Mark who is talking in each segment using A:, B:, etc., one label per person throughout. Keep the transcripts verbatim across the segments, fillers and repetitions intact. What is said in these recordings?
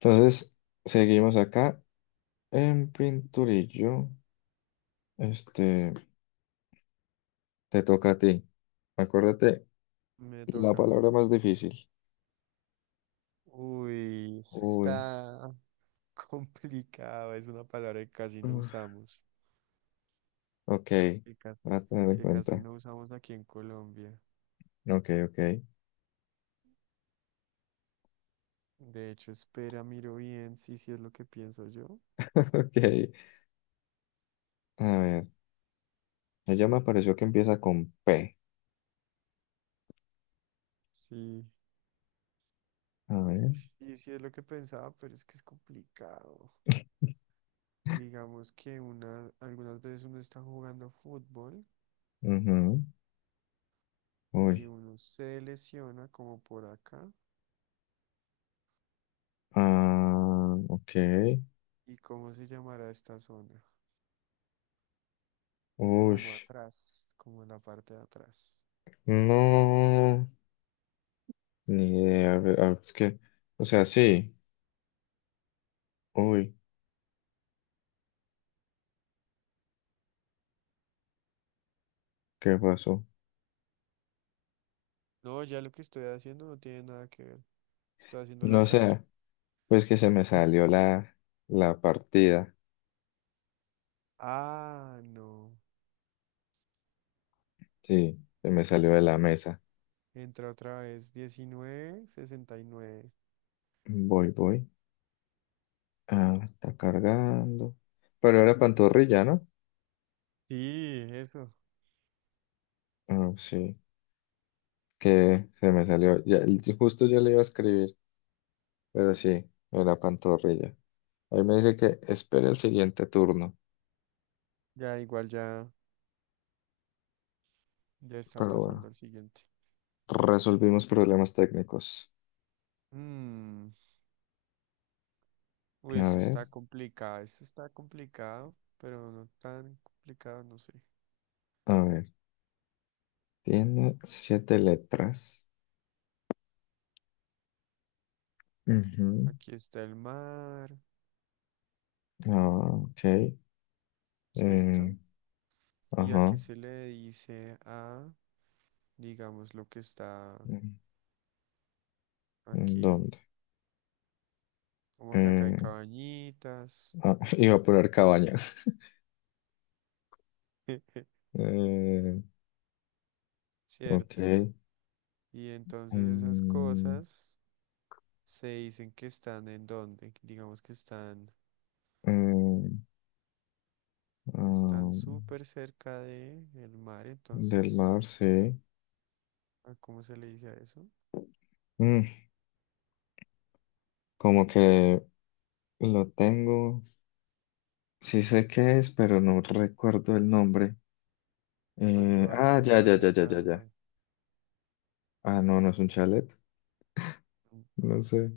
A: Entonces, seguimos acá en Pinturillo. Este, te toca a ti. Acuérdate,
B: Me
A: la
B: toca.
A: palabra más difícil.
B: Uy, eso
A: Uy,
B: está complicado. Es una palabra que casi no
A: uf,
B: usamos.
A: ok,
B: Que casi,
A: voy a tener en
B: que casi
A: cuenta.
B: no usamos aquí en Colombia.
A: Ok, ok,
B: De hecho, espera, miro bien. Sí, sí es lo que pienso yo.
A: ok. A ver, ella me pareció que empieza con P.
B: Sí,
A: A ver,
B: sí, sí es lo que pensaba, pero es que es complicado. Digamos que una, algunas veces uno está jugando fútbol
A: ujú,
B: y
A: uy,
B: uno se lesiona como por acá.
A: ah, ok.
B: ¿Y cómo se llamará esta zona?
A: Uy,
B: Como atrás, como en la parte de atrás.
A: no, ni idea. A ver, ah, es que, o sea, sí. Uy, ¿qué pasó?
B: No, ya lo que estoy haciendo no tiene nada que ver. Estoy haciendo la
A: No
B: cancha.
A: sé. Pues que se me salió la, la partida.
B: Ah, no.
A: Sí, se me salió de la mesa.
B: Entra otra vez. Diecinueve sesenta y nueve.
A: Voy, voy. Ah, está cargando. Pero era pantorrilla, ¿no?
B: Sí, eso.
A: Ah, sí, que se me salió. Ya, justo yo le iba a escribir, pero sí, era pantorrilla. Ahí me dice que espere el siguiente turno.
B: Ya igual ya, ya está
A: Pero
B: pasando
A: bueno,
B: al siguiente.
A: resolvimos problemas técnicos.
B: Mm, uy,
A: A
B: esto
A: ver,
B: está complicado. Esto está complicado, pero no tan complicado, no sé.
A: a ver. Tiene siete letras. Ujú.
B: Aquí está el mar,
A: Ah, ok.
B: ¿cierto?
A: Eh,
B: ¿Y a qué
A: ajá.
B: se le dice a, digamos, lo que está
A: ¿En
B: aquí?
A: ¿Dónde?
B: Como que acá hay
A: Eh,
B: cabañitas.
A: ah, iba a poner cabaña. Eh,
B: Cierto.
A: ok.
B: Y entonces esas
A: Mm,
B: cosas se dicen que están en donde, digamos que están,
A: eh, ah,
B: están súper cerca de el mar,
A: del
B: entonces,
A: mar, sí.
B: ¿a cómo se le dice a eso?
A: Mm, como que lo tengo. Sí sé qué es, pero no recuerdo el nombre. Eh,
B: Cuando
A: ah,
B: algo
A: ya,
B: está
A: ya, ya, ya,
B: cerca
A: ya,
B: del
A: ya.
B: mar.
A: Ah, no, no es un chalet.
B: Mm,
A: No
B: ah.
A: sé.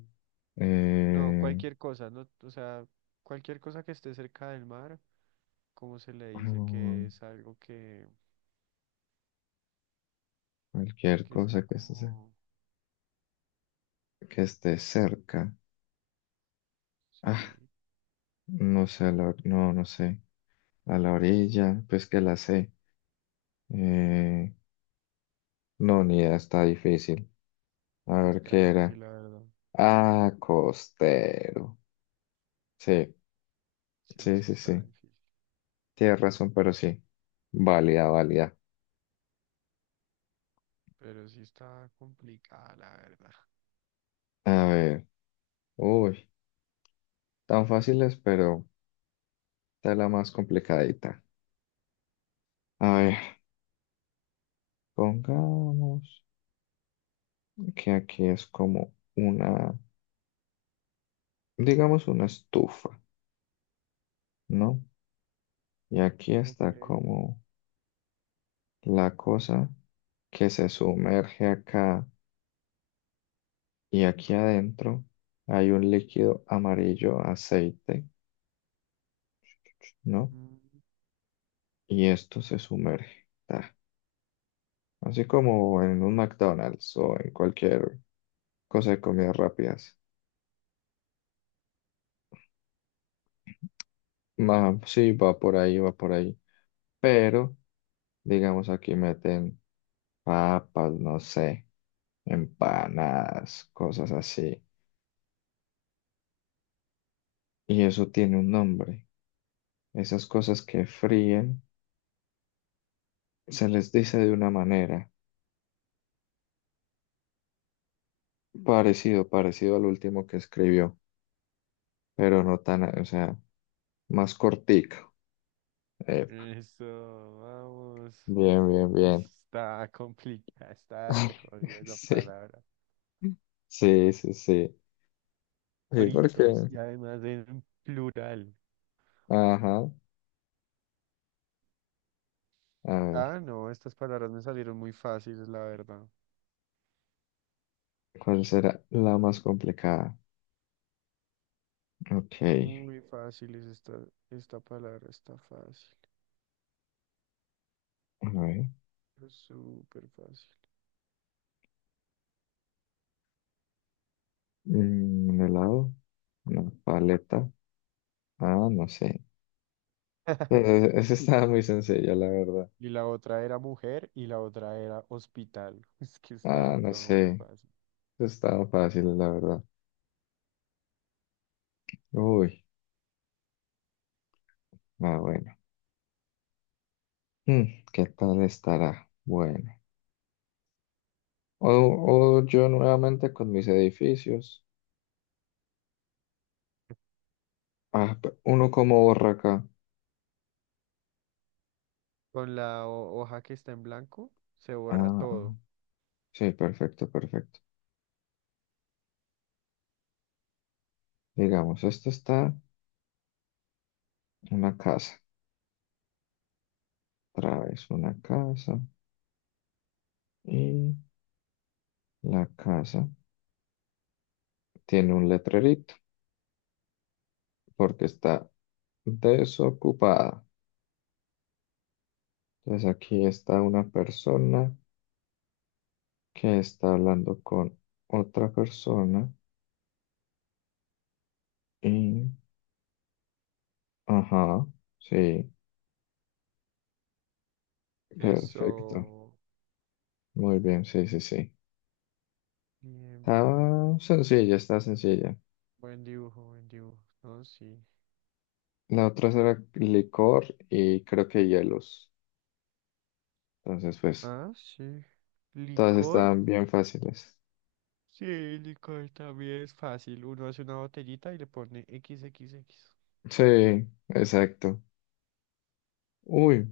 B: No,
A: Eh,
B: cualquier cosa, no, o sea, cualquier cosa que esté cerca del mar, ¿cómo se le dice?
A: ah,
B: Que es algo que,
A: cualquier
B: que está
A: cosa que esté, ce-
B: como,
A: que esté cerca. Ah,
B: sí,
A: no sé, la- no, no sé. A la orilla, pues que la sé. Eh, no, ni idea, está difícil. A ver
B: está
A: qué era.
B: difícil, la verdad.
A: Ah, costero. Sí,
B: Sí,
A: sí,
B: es que
A: sí,
B: está
A: sí.
B: difícil.
A: Tienes razón, pero sí. Válida, válida.
B: Pero sí está complicada, la verdad.
A: A ver. Uy, tan fáciles, pero está la más complicadita. A ver, pongamos que aquí es como una, digamos una estufa, ¿no? Y aquí está
B: Ok.
A: como la cosa que se sumerge acá, y aquí adentro hay un líquido amarillo, aceite, ¿no?
B: Mm.
A: Y esto se sumerge. Ta. Así como en un McDonald's o en cualquier cosa de comidas rápidas. Ma- sí, va por ahí, va por ahí. Pero, digamos, aquí meten papas, no sé, empanadas, cosas así. Y eso tiene un nombre. Esas cosas que fríen se les dice de una manera. Parecido, parecido al último que escribió, pero no tan, o sea, más cortico. Epa,
B: Eso, vamos.
A: bien, bien,
B: Uy,
A: bien.
B: está complicada, está re jodida esa
A: Sí,
B: palabra.
A: sí, sí, sí. Sí,
B: Fritos,
A: porque,
B: y además en plural.
A: ajá, a ver,
B: Ah, no, estas palabras me salieron muy fáciles, la verdad.
A: ¿cuál será la más complicada? Ok, a
B: Muy fáciles esta, esta palabra, está fácil.
A: ver,
B: Es súper fácil.
A: mm, un helado, una paleta, ah, no sé. Eh, Esa estaba muy sencilla, la verdad.
B: Y la otra era mujer y la otra era hospital. Es que
A: Ah,
B: está
A: no
B: todo muy
A: sé,
B: fácil.
A: esa estaba fácil, la verdad. Uy, ah, bueno. Mm, ¿qué tal estará? Bueno. O, o yo nuevamente con mis edificios. Ah, pe- uno como Borracá.
B: Con la ho- hoja que está en blanco, se borra
A: Ah, ah,
B: todo.
A: sí, perfecto, perfecto. Digamos, esto está una casa. Otra vez una casa. Y la casa tiene un letrerito porque está desocupada. Entonces aquí está una persona que está hablando con otra persona. Y, ajá, sí, perfecto.
B: Eso.
A: Muy bien, sí, sí, sí.
B: Bien, bien, bien.
A: Estaba sencilla, está sencilla.
B: Buen dibujo, buen dibujo. No, sí.
A: La otra era licor y creo que hielos. Entonces, pues,
B: Ah, sí.
A: todas
B: Licor.
A: estaban bien fáciles.
B: Sí, licor también es fácil. Uno hace una botellita y le pone equis equis equis.
A: Sí, exacto. Uy,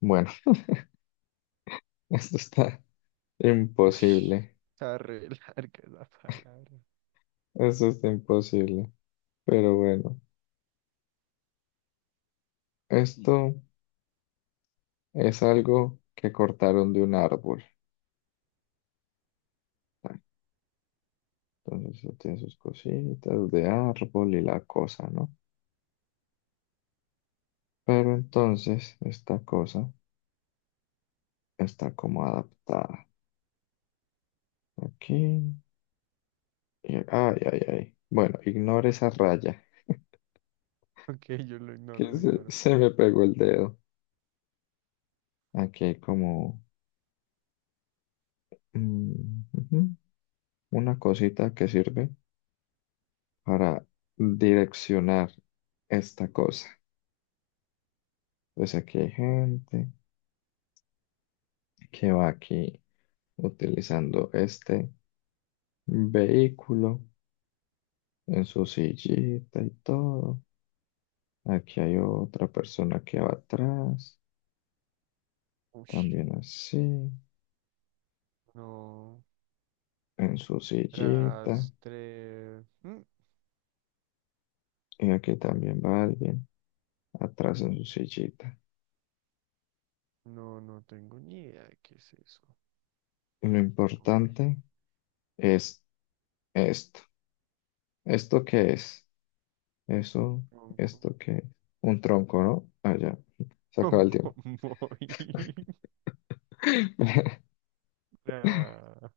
A: bueno, esto está
B: Uy,
A: imposible.
B: está re larga la palabra.
A: Esto está imposible. Pero bueno, esto es algo que cortaron de un árbol. Ah, entonces, eso tiene sus cositas de árbol y la cosa, ¿no? Pero entonces, esta cosa está como adaptada aquí. Y- ay, ay, ay. Bueno, ignore esa raya.
B: Ok, yo lo ignoro,
A: Que
B: lo
A: se,
B: ignoro.
A: se me pegó el dedo. Aquí hay como mm, ujú, una cosita que sirve para direccionar esta cosa. Pues aquí hay gente que va aquí utilizando este vehículo en su sillita y todo. Aquí hay otra persona que va atrás.
B: Uy,
A: También así,
B: no.
A: en su sillita,
B: Rastre. Mm.
A: y aquí también va alguien atrás en su sillita.
B: No, no tengo ni idea de qué es eso.
A: Y lo
B: Está muy
A: importante
B: difícil.
A: es esto. ¿Esto qué es? Eso,
B: Tronco.
A: ¿esto qué es? Un tronco, ¿no? Ah, ya, se acaba el
B: Tronco
A: tiempo.
B: móvil. Nah.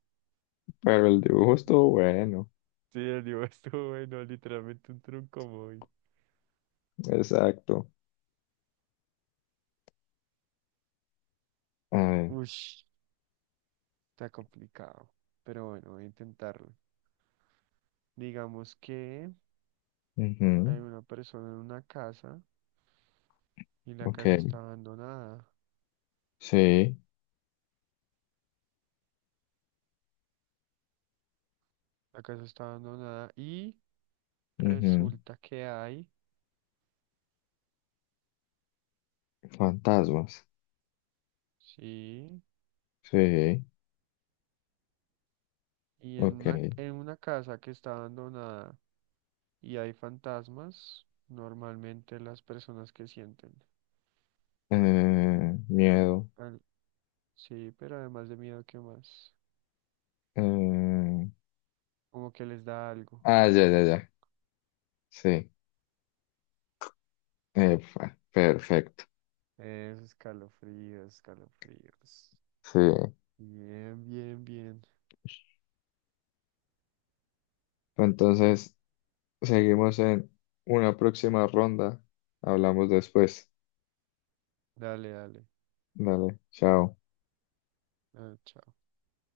A: Pero el dibujo estuvo bueno,
B: Sí, el libro estuvo bueno, literalmente un tronco móvil.
A: exacto. A ver,
B: Ush, está complicado. Pero bueno, voy a intentarlo. Digamos que
A: ujú,
B: hay una persona en una casa y la
A: ok,
B: casa está abandonada.
A: sí,
B: La casa está abandonada y
A: ujú.
B: resulta que hay,
A: Fantasmas,
B: sí,
A: sí,
B: y en
A: ok.
B: una, en una casa que está abandonada y hay fantasmas, normalmente las personas que sienten.
A: Eh, miedo.
B: Al- sí, pero además de miedo, ¿qué más?
A: eh,
B: Como que les da algo.
A: Ah, ya, ya, ya. Sí, epa, perfecto.
B: Eso, escalofríos, escalofríos.
A: Sí.
B: Bien, bien, bien.
A: Entonces, seguimos en una próxima ronda. Hablamos después.
B: Dale, dale.
A: Dale, chao.
B: Ah, chao.